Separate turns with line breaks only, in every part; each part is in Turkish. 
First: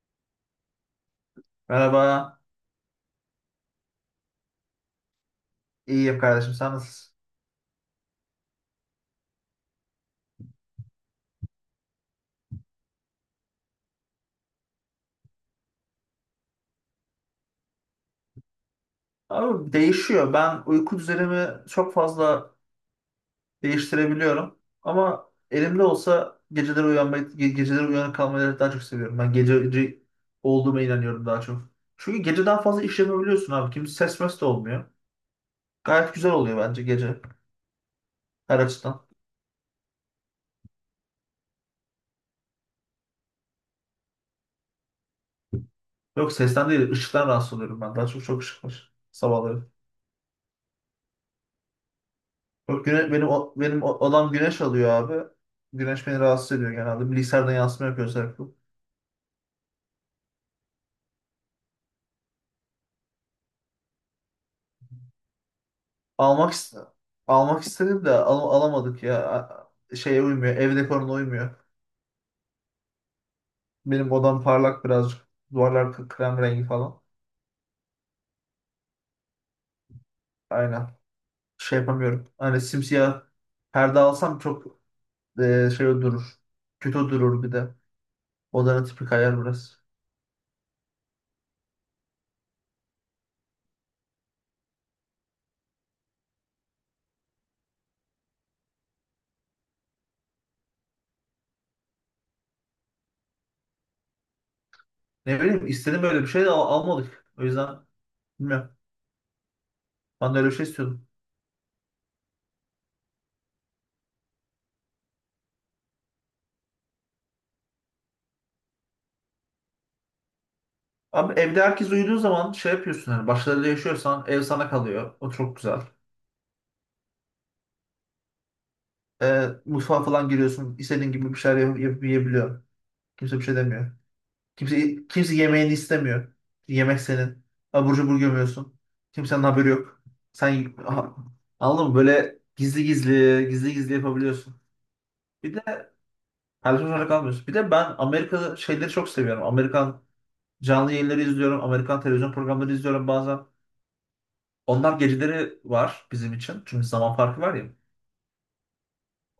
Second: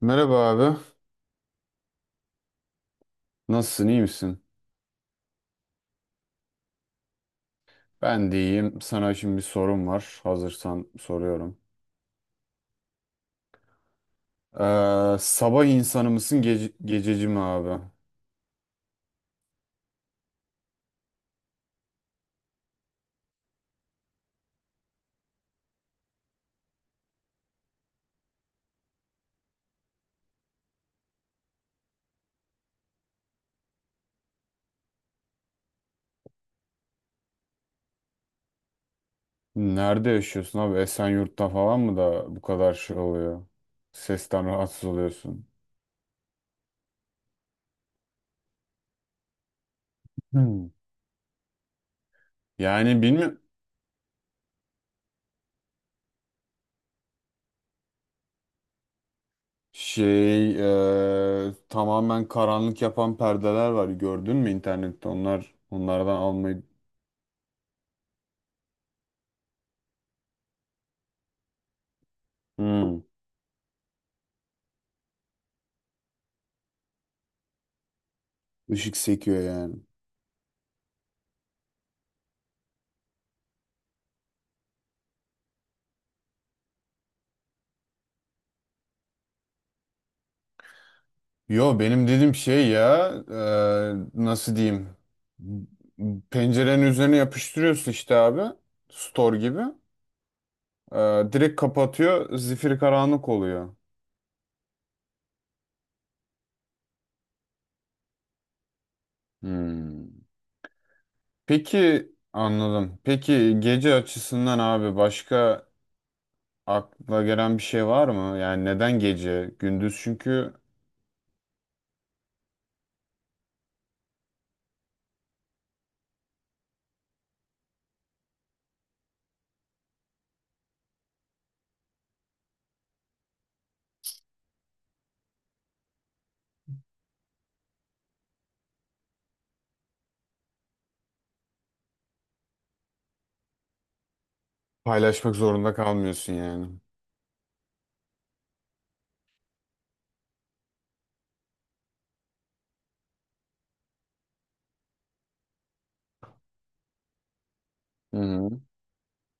Merhaba abi.
Merhaba.
Nasılsın, iyi misin?
İyiyim kardeşim. Sen nasılsın?
Ben de iyiyim. Sana şimdi bir sorum var. Hazırsan soruyorum. Sabah insanı mısın, gececi mi abi?
Abi değişiyor. Ben uyku düzenimi çok fazla değiştirebiliyorum. Ama elimde olsa geceleri uyanmayı, geceleri uyanık kalmayı daha çok seviyorum. Ben gececi olduğuma inanıyorum daha çok. Çünkü geceden fazla iş yapabiliyorsun abi. Kimse ses mes de olmuyor. Gayet güzel oluyor bence gece her açıdan.
Nerede yaşıyorsun abi? Esenyurt'ta falan mı da bu kadar şey oluyor? Sesten rahatsız oluyorsun.
Yok, sesten değil, ışıktan rahatsız oluyorum ben. Daha çok ışık var sabahları.
Hmm.
Yok
Yani
güne, benim
bilmiyorum.
o- benim o- odam güneş alıyor abi. Güneş beni rahatsız ediyor genelde. Bilgisayardan yansıma yapıyor sürekli.
Şey, tamamen karanlık yapan perdeler var. Gördün mü internette? Onlardan
Almak
almayı...
ist- almak istedim de alamadık ya. Şeye uymuyor. Ev dekoruna uymuyor.
Hmm.
Benim odam parlak birazcık. Duvarlar krem rengi falan.
Işık sekiyor yani.
Aynen. Şey yapamıyorum. Hani simsiyah perde alsam çok şey durur. Kötü durur bir de. Odanın tipi kayar biraz.
Yo benim dedim şey ya, nasıl diyeyim, pencerenin üzerine yapıştırıyorsun işte abi, store gibi. E, Direkt kapatıyor, zifiri karanlık oluyor.
Ne bileyim istedim böyle bir şey de almadık. O yüzden bilmiyorum.
Hmm.
Ben de öyle bir şey istiyordum.
Peki anladım. Peki gece açısından abi başka akla gelen bir şey var mı? Yani neden gece? Gündüz çünkü
Abi evde herkes uyuduğu zaman şey yapıyorsun, hani başkalarıyla yaşıyorsan ev sana kalıyor. O çok güzel. Mutfağa falan giriyorsun, istediğin gibi bir şeyler yapıp yiyebiliyor. Kimse bir şey demiyor. Kimse yemeğini istemiyor. Yemek senin. Abur cubur gömüyorsun. Kimsenin haberi yok. Sen aha, anladın mı? Böyle gizli gizli, gizli gizli yapabiliyorsun.
paylaşmak
Bir
zorunda
de
kalmıyorsun yani.
televizyonda kalmıyorsun. Bir de ben Amerika şeyleri çok seviyorum. Amerikan canlı yayınları izliyorum. Amerikan televizyon programları izliyorum bazen. Onlar geceleri var bizim için. Çünkü zaman farkı var ya.
Hı hı.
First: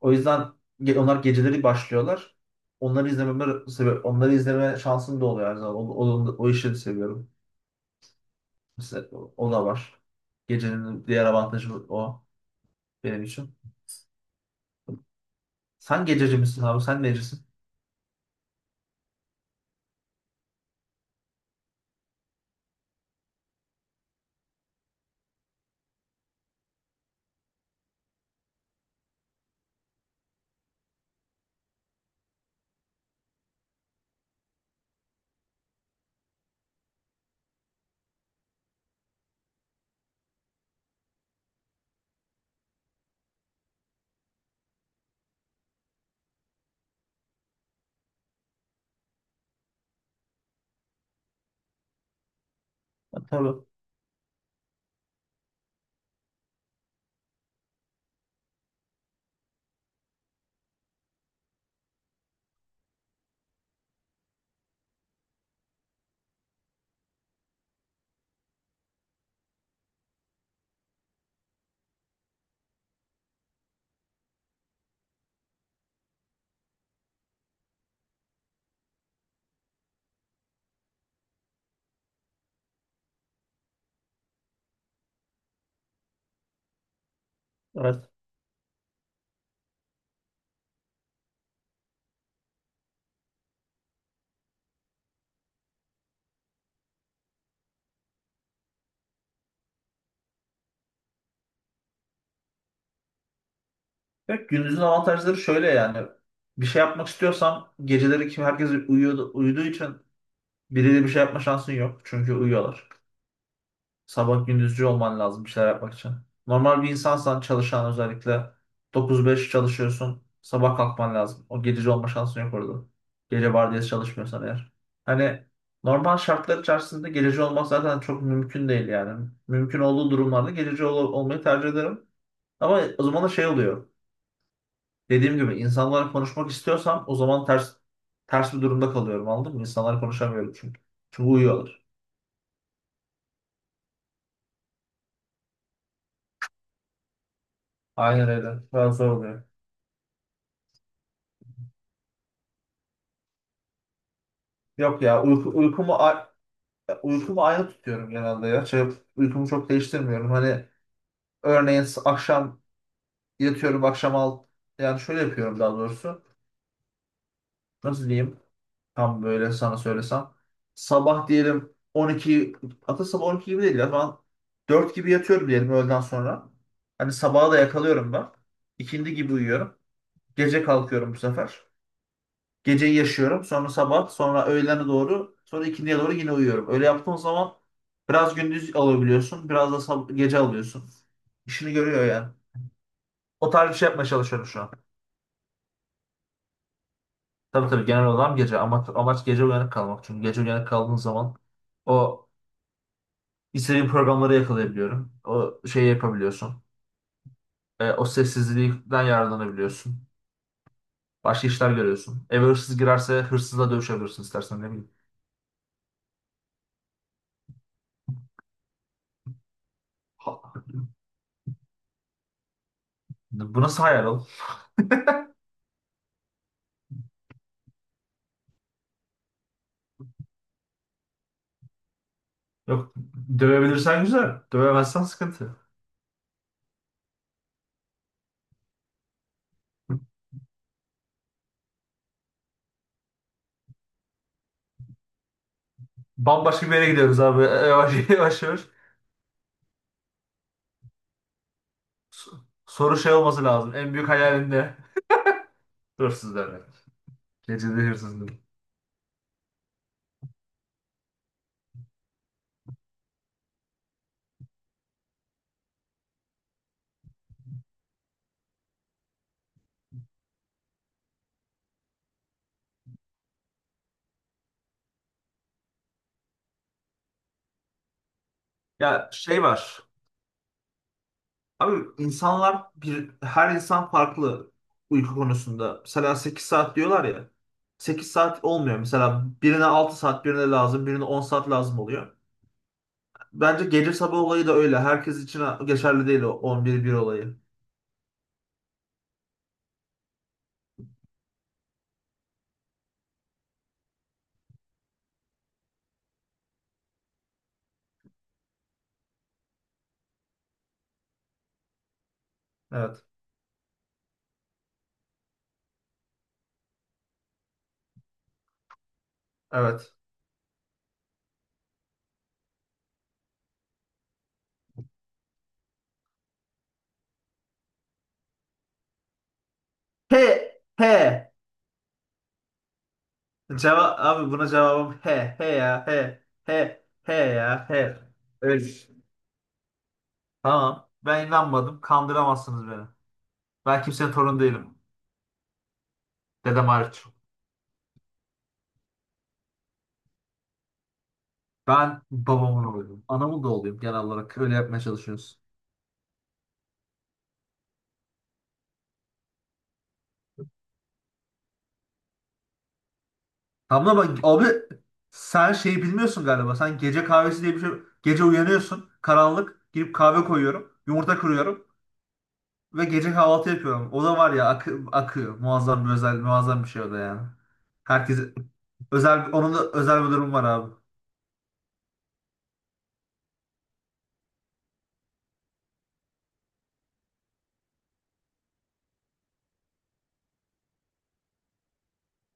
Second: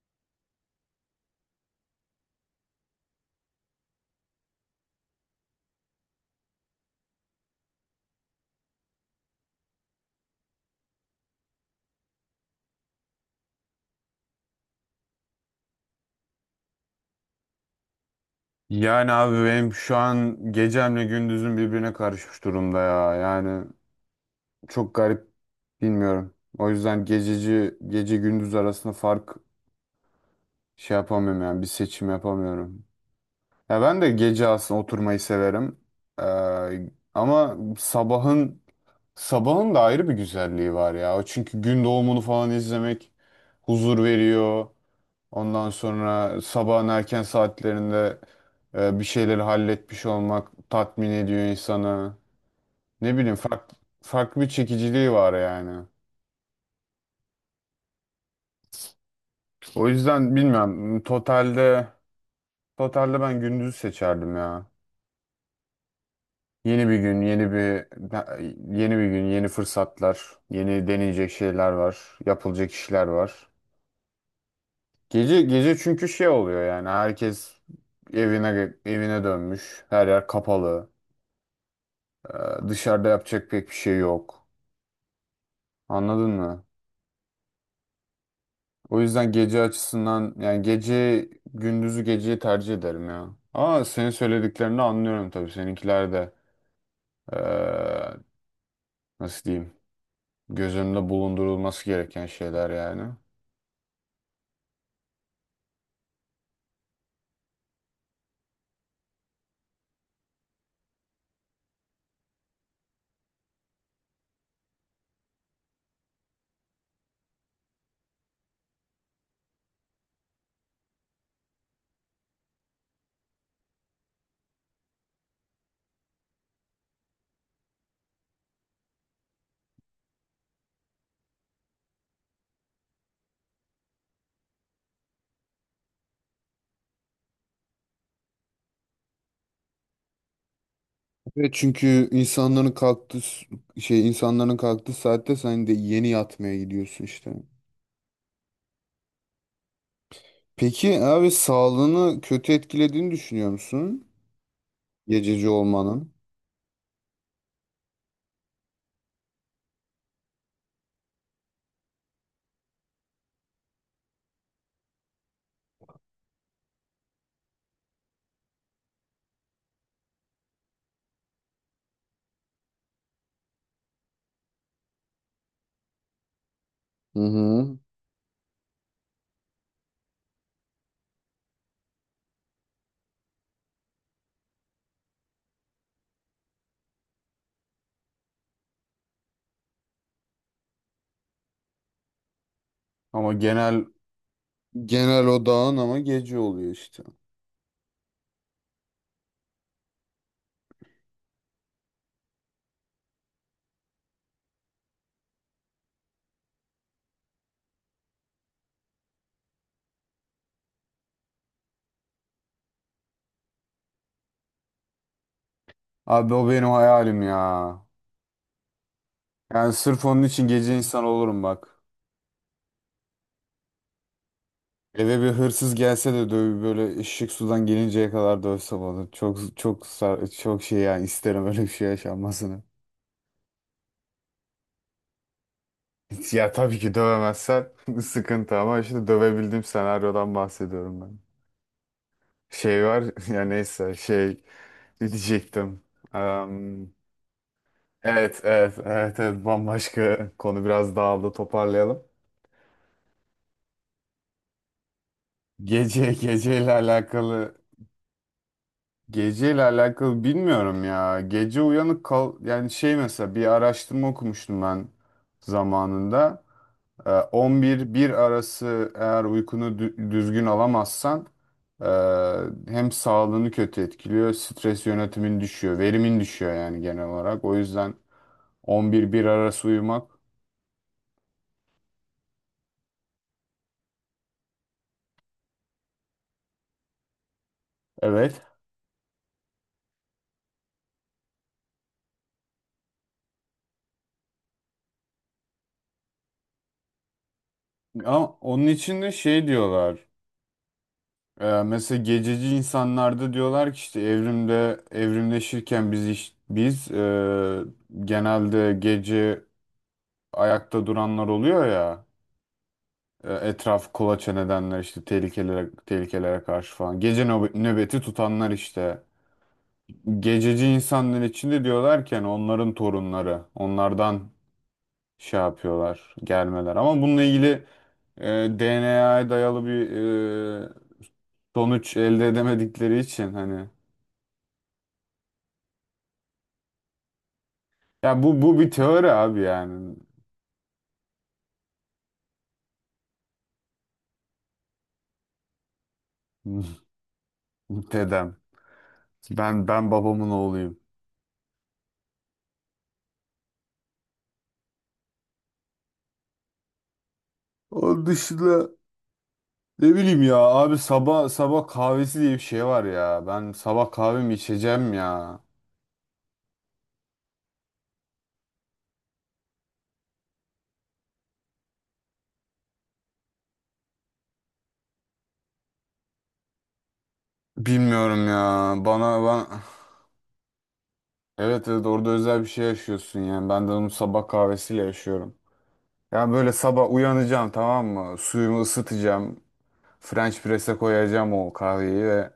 O yüzden onlar geceleri başlıyorlar. Onları izlememe sebep, onları izleme şansım da oluyor her zaman. O işi de seviyorum. Mesela o da var. Gecenin diğer avantajı o benim için. Sen gececi misin abi? Sen necisin?
Yani abi benim şu an gecemle gündüzüm birbirine karışmış durumda ya yani. Çok garip, bilmiyorum. O yüzden gececi gece gündüz arasında fark şey yapamıyorum, yani bir seçim yapamıyorum. Ya ben de gece aslında oturmayı severim. Ee, ama sabahın da ayrı bir güzelliği var ya. O çünkü gün doğumunu falan izlemek huzur veriyor. Ondan sonra sabahın erken saatlerinde bir şeyleri halletmiş olmak tatmin ediyor insanı. Ne
Ha,
bileyim,
tabii.
farklı, farklı bir çekiciliği var yani. O yüzden bilmiyorum. Totalde ben gündüzü seçerdim ya. Yeni bir gün, yeni bir gün, yeni fırsatlar, yeni deneyecek şeyler var, yapılacak işler var. Gece, gece çünkü şey oluyor yani, herkes evine dönmüş. Her yer kapalı. Ee, Dışarıda yapacak pek bir şey yok. Anladın mı?
Evet.
O yüzden gece açısından yani gündüzü geceyi tercih ederim ya. Ama senin söylediklerini anlıyorum tabii, seninkiler de nasıl diyeyim, göz önünde bulundurulması gereken şeyler yani.
Evet, gündüzün avantajları şöyle yani. Bir şey yapmak istiyorsan geceleri kim herkes uyuyordu, uyuduğu için biriyle bir şey yapma şansın yok. Çünkü uyuyorlar. Sabah gündüzcü olman lazım bir şeyler yapmak için. Normal bir insansan, çalışan özellikle, 9-5 çalışıyorsun. Sabah kalkman lazım. O gececi olma şansın yok orada. Gece vardiyası çalışmıyorsan eğer. Hani normal şartlar içerisinde gececi olmak zaten çok mümkün değil yani. Mümkün olduğu durumlarda gececi olmayı tercih ederim. Ama o zaman da şey oluyor. Dediğim gibi insanlarla konuşmak istiyorsam o zaman ters bir durumda kalıyorum, anladın mı? İnsanlarla konuşamıyorum çünkü. Çünkü
Evet
uyuyorlar.
çünkü şey, insanların kalktığı saatte sen de yeni yatmaya gidiyorsun işte.
Aynen öyle. Biraz zor oluyor.
Peki abi sağlığını kötü etkilediğini düşünüyor musun?
Yok ya
Gececi
uyku, uykumu
olmanın.
Ya, uykumu aynı tutuyorum genelde ya. Uykumu çok değiştirmiyorum. Hani örneğin akşam yatıyorum akşam al. Yani şöyle yapıyorum daha doğrusu. Nasıl diyeyim? Tam böyle sana söylesem. Sabah diyelim 12 hatta Sabah 12 gibi değil ya. Ben 4 gibi yatıyorum diyelim öğleden sonra. Hani
Hı
sabaha da
hı.
yakalıyorum ben. İkindi gibi uyuyorum. Gece kalkıyorum bu sefer. Geceyi yaşıyorum. Sonra sabah, sonra öğlene doğru, sonra ikindiye doğru yine uyuyorum. Öyle yaptığın zaman biraz gündüz alabiliyorsun, biraz da gece alıyorsun. İşini görüyor yani.
Ama
O tarz bir
genel,
şey yapmaya çalışıyorum şu an.
genel odağın ama gece oluyor işte.
Tabii tabii, genel olarak gece. Ama amaç gece uyanık kalmak. Çünkü gece uyanık kaldığın zaman o istediğin programları yakalayabiliyorum. O şeyi yapabiliyorsun. O sessizlikten yararlanabiliyorsun. Başka işler görüyorsun. Eve hırsız girerse hırsızla dövüşebilirsin istersen ne bileyim.
Abi o benim hayalim ya. Yani sırf onun için
Ha-
gece insan olurum bak.
Bu nasıl hayal.
Eve bir hırsız gelse de döv, böyle ışık sudan gelinceye kadar dövsem onu. Çok şey yani, isterim öyle bir şey yaşanmasını.
Yok, dövebilirsen güzel. Dövemezsen sıkıntı.
Ya tabii ki dövemezsen sıkıntı, ama işte dövebildiğim senaryodan bahsediyorum ben. Şey var, ya neyse şey diyecektim.
Bambaşka bir yere
Em,
gidiyoruz abi. Yavaş
evet
yavaş yavaş.
evet evet evet, bambaşka konu, biraz dağıldı, toparlayalım.
So- Soru şey olması lazım. En büyük hayalin ne?
Gece,
Hırsız demek.
geceyle alakalı,
Gecede hırsız demek.
geceyle alakalı bilmiyorum ya. Gece uyanık kal, yani şey, mesela bir araştırma okumuştum ben zamanında. On bir bir arası eğer düzgün alamazsan, e, hem sağlığını kötü etkiliyor, stres yönetimin düşüyor, verimin düşüyor yani genel olarak. O yüzden on
Ya
bir bir
şey
arası
var.
uyumak.
Abi insanlar bir, her insan farklı uyku konusunda. Mesela 8 saat diyorlar ya. 8
Evet.
saat olmuyor. Mesela birine 6 saat, birine lazım, birine 10 saat lazım oluyor. Bence gece sabah olayı da öyle. Herkes için geçerli değil o 11-1 olayı.
Ama onun için de şey diyorlar. Mesela gececi insanlarda diyorlar ki işte, evrimde evrimleşirken biz genelde gece ayakta duranlar oluyor ya,
Evet.
etraf kolaçan edenler işte, tehlikelere karşı falan gece nöbeti tutanlar işte,
Evet.
gececi insanların içinde diyorlarken onların torunları onlardan şey yapıyorlar, gelmeler ama bununla ilgili DNA'ya dayalı bir
He,
e,
he.
sonuç elde edemedikleri için hani.
Cevap, abi buna cevabım he he ya he, he he ya he.
Ya bu
Öyle.
bir teori abi yani.
Tamam. Ben inanmadım. Kandıramazsınız beni. Ben kimsenin torunu değilim. Dedem hariç.
Dedem. Ben babamın oğluyum.
Ben babamın oğluyum. Anamın da oğluyum genel olarak. Öyle yapmaya çalışıyoruz.
Onun dışında ne bileyim ya abi, sabah sabah kahvesi diye bir şey var ya. Ben sabah
Tamam ama
kahvemi
abi
içeceğim ya.
sen şeyi bilmiyorsun galiba. Sen gece kahvesi diye bir şey. Gece uyanıyorsun. Karanlık. Girip kahve koyuyorum. Yumurta kırıyorum. Ve gece kahvaltı yapıyorum. O da var ya, akıyor. Muazzam bir şey o da yani. Herkes
Bilmiyorum ya. Bana
özel, onun
ben
da özel bir durum var abi.
evet evet, orada özel bir şey yaşıyorsun yani. Ben de onu sabah kahvesiyle yaşıyorum. Yani böyle sabah uyanacağım, tamam mı? Suyumu ısıtacağım. French press'e koyacağım o kahveyi ve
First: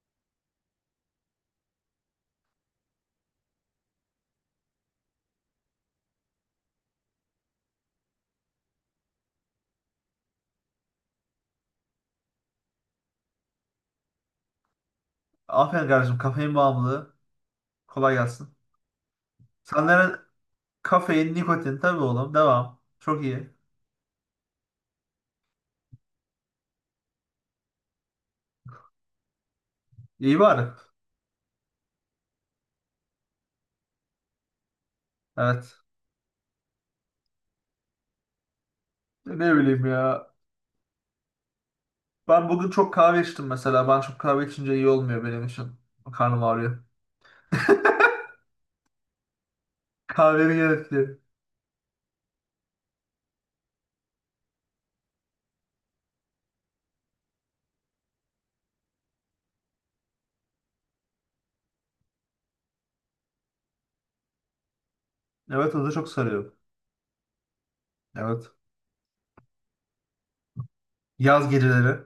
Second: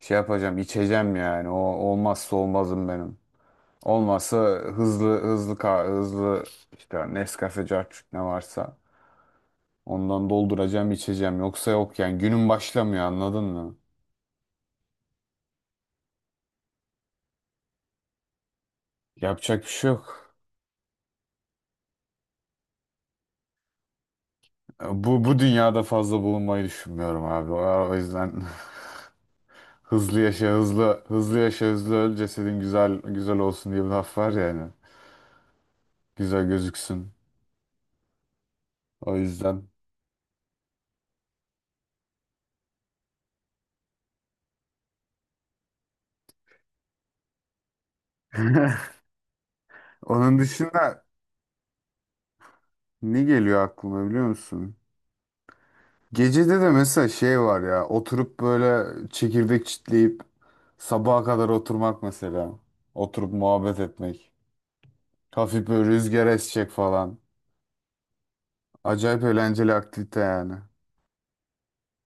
şey yapacağım, içeceğim yani. O olmazsa olmazım benim. Olmazsa hızlı hızlı ka- hızlı işte Nescafe carçuk ne varsa ondan dolduracağım, içeceğim. Yoksa yok yani, günün başlamıyor, anladın mı?
Aferin kardeşim, kafein bağımlılığı. Kolay gelsin.
Yapacak bir şey
Senlerin
yok.
kafein, nikotin tabii oğlum. Devam. Çok iyi.
Bu bu dünyada fazla bulunmayı düşünmüyorum abi. O yüzden hızlı
İyi
yaşa
bari.
hızlı hızlı yaşa hızlı öl, cesedin güzel olsun diye bir laf var yani.
Evet.
Güzel gözüksün. O
Ne
yüzden.
bileyim ya. Ben bugün çok kahve içtim mesela. Ben çok kahve içince iyi olmuyor benim için. Karnım ağrıyor.
Onun
Kahvenin
dışında
gerekli.
ne geliyor aklıma biliyor musun? Gecede de mesela şey var ya, oturup böyle çekirdek çitleyip sabaha kadar oturmak mesela. Oturup muhabbet etmek. Hafif
Evet, o
böyle
da çok
rüzgar
sarıyor.
esecek falan.
Evet.
Acayip eğlenceli aktivite yani.
Yaz geceleri.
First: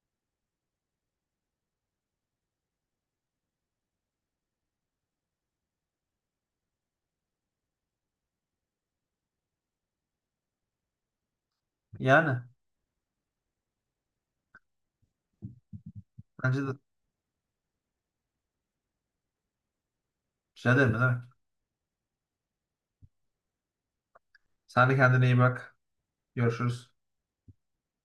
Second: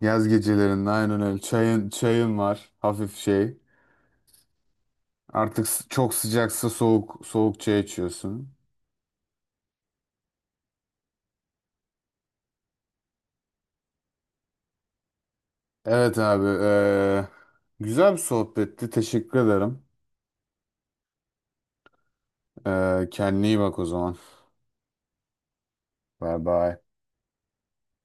Yaz gecelerinde aynen öyle. Çayın var hafif şey. Çok sıcaksa soğuk soğuk çay içiyorsun.
Yani.
Evet abi,
Bence de.
güzel bir sohbetti. Teşekkür ederim.
Rica ederim, ne demek.
Kendine iyi bak o zaman.
Sen de kendine iyi bak.
Bye bye.
Görüşürüz.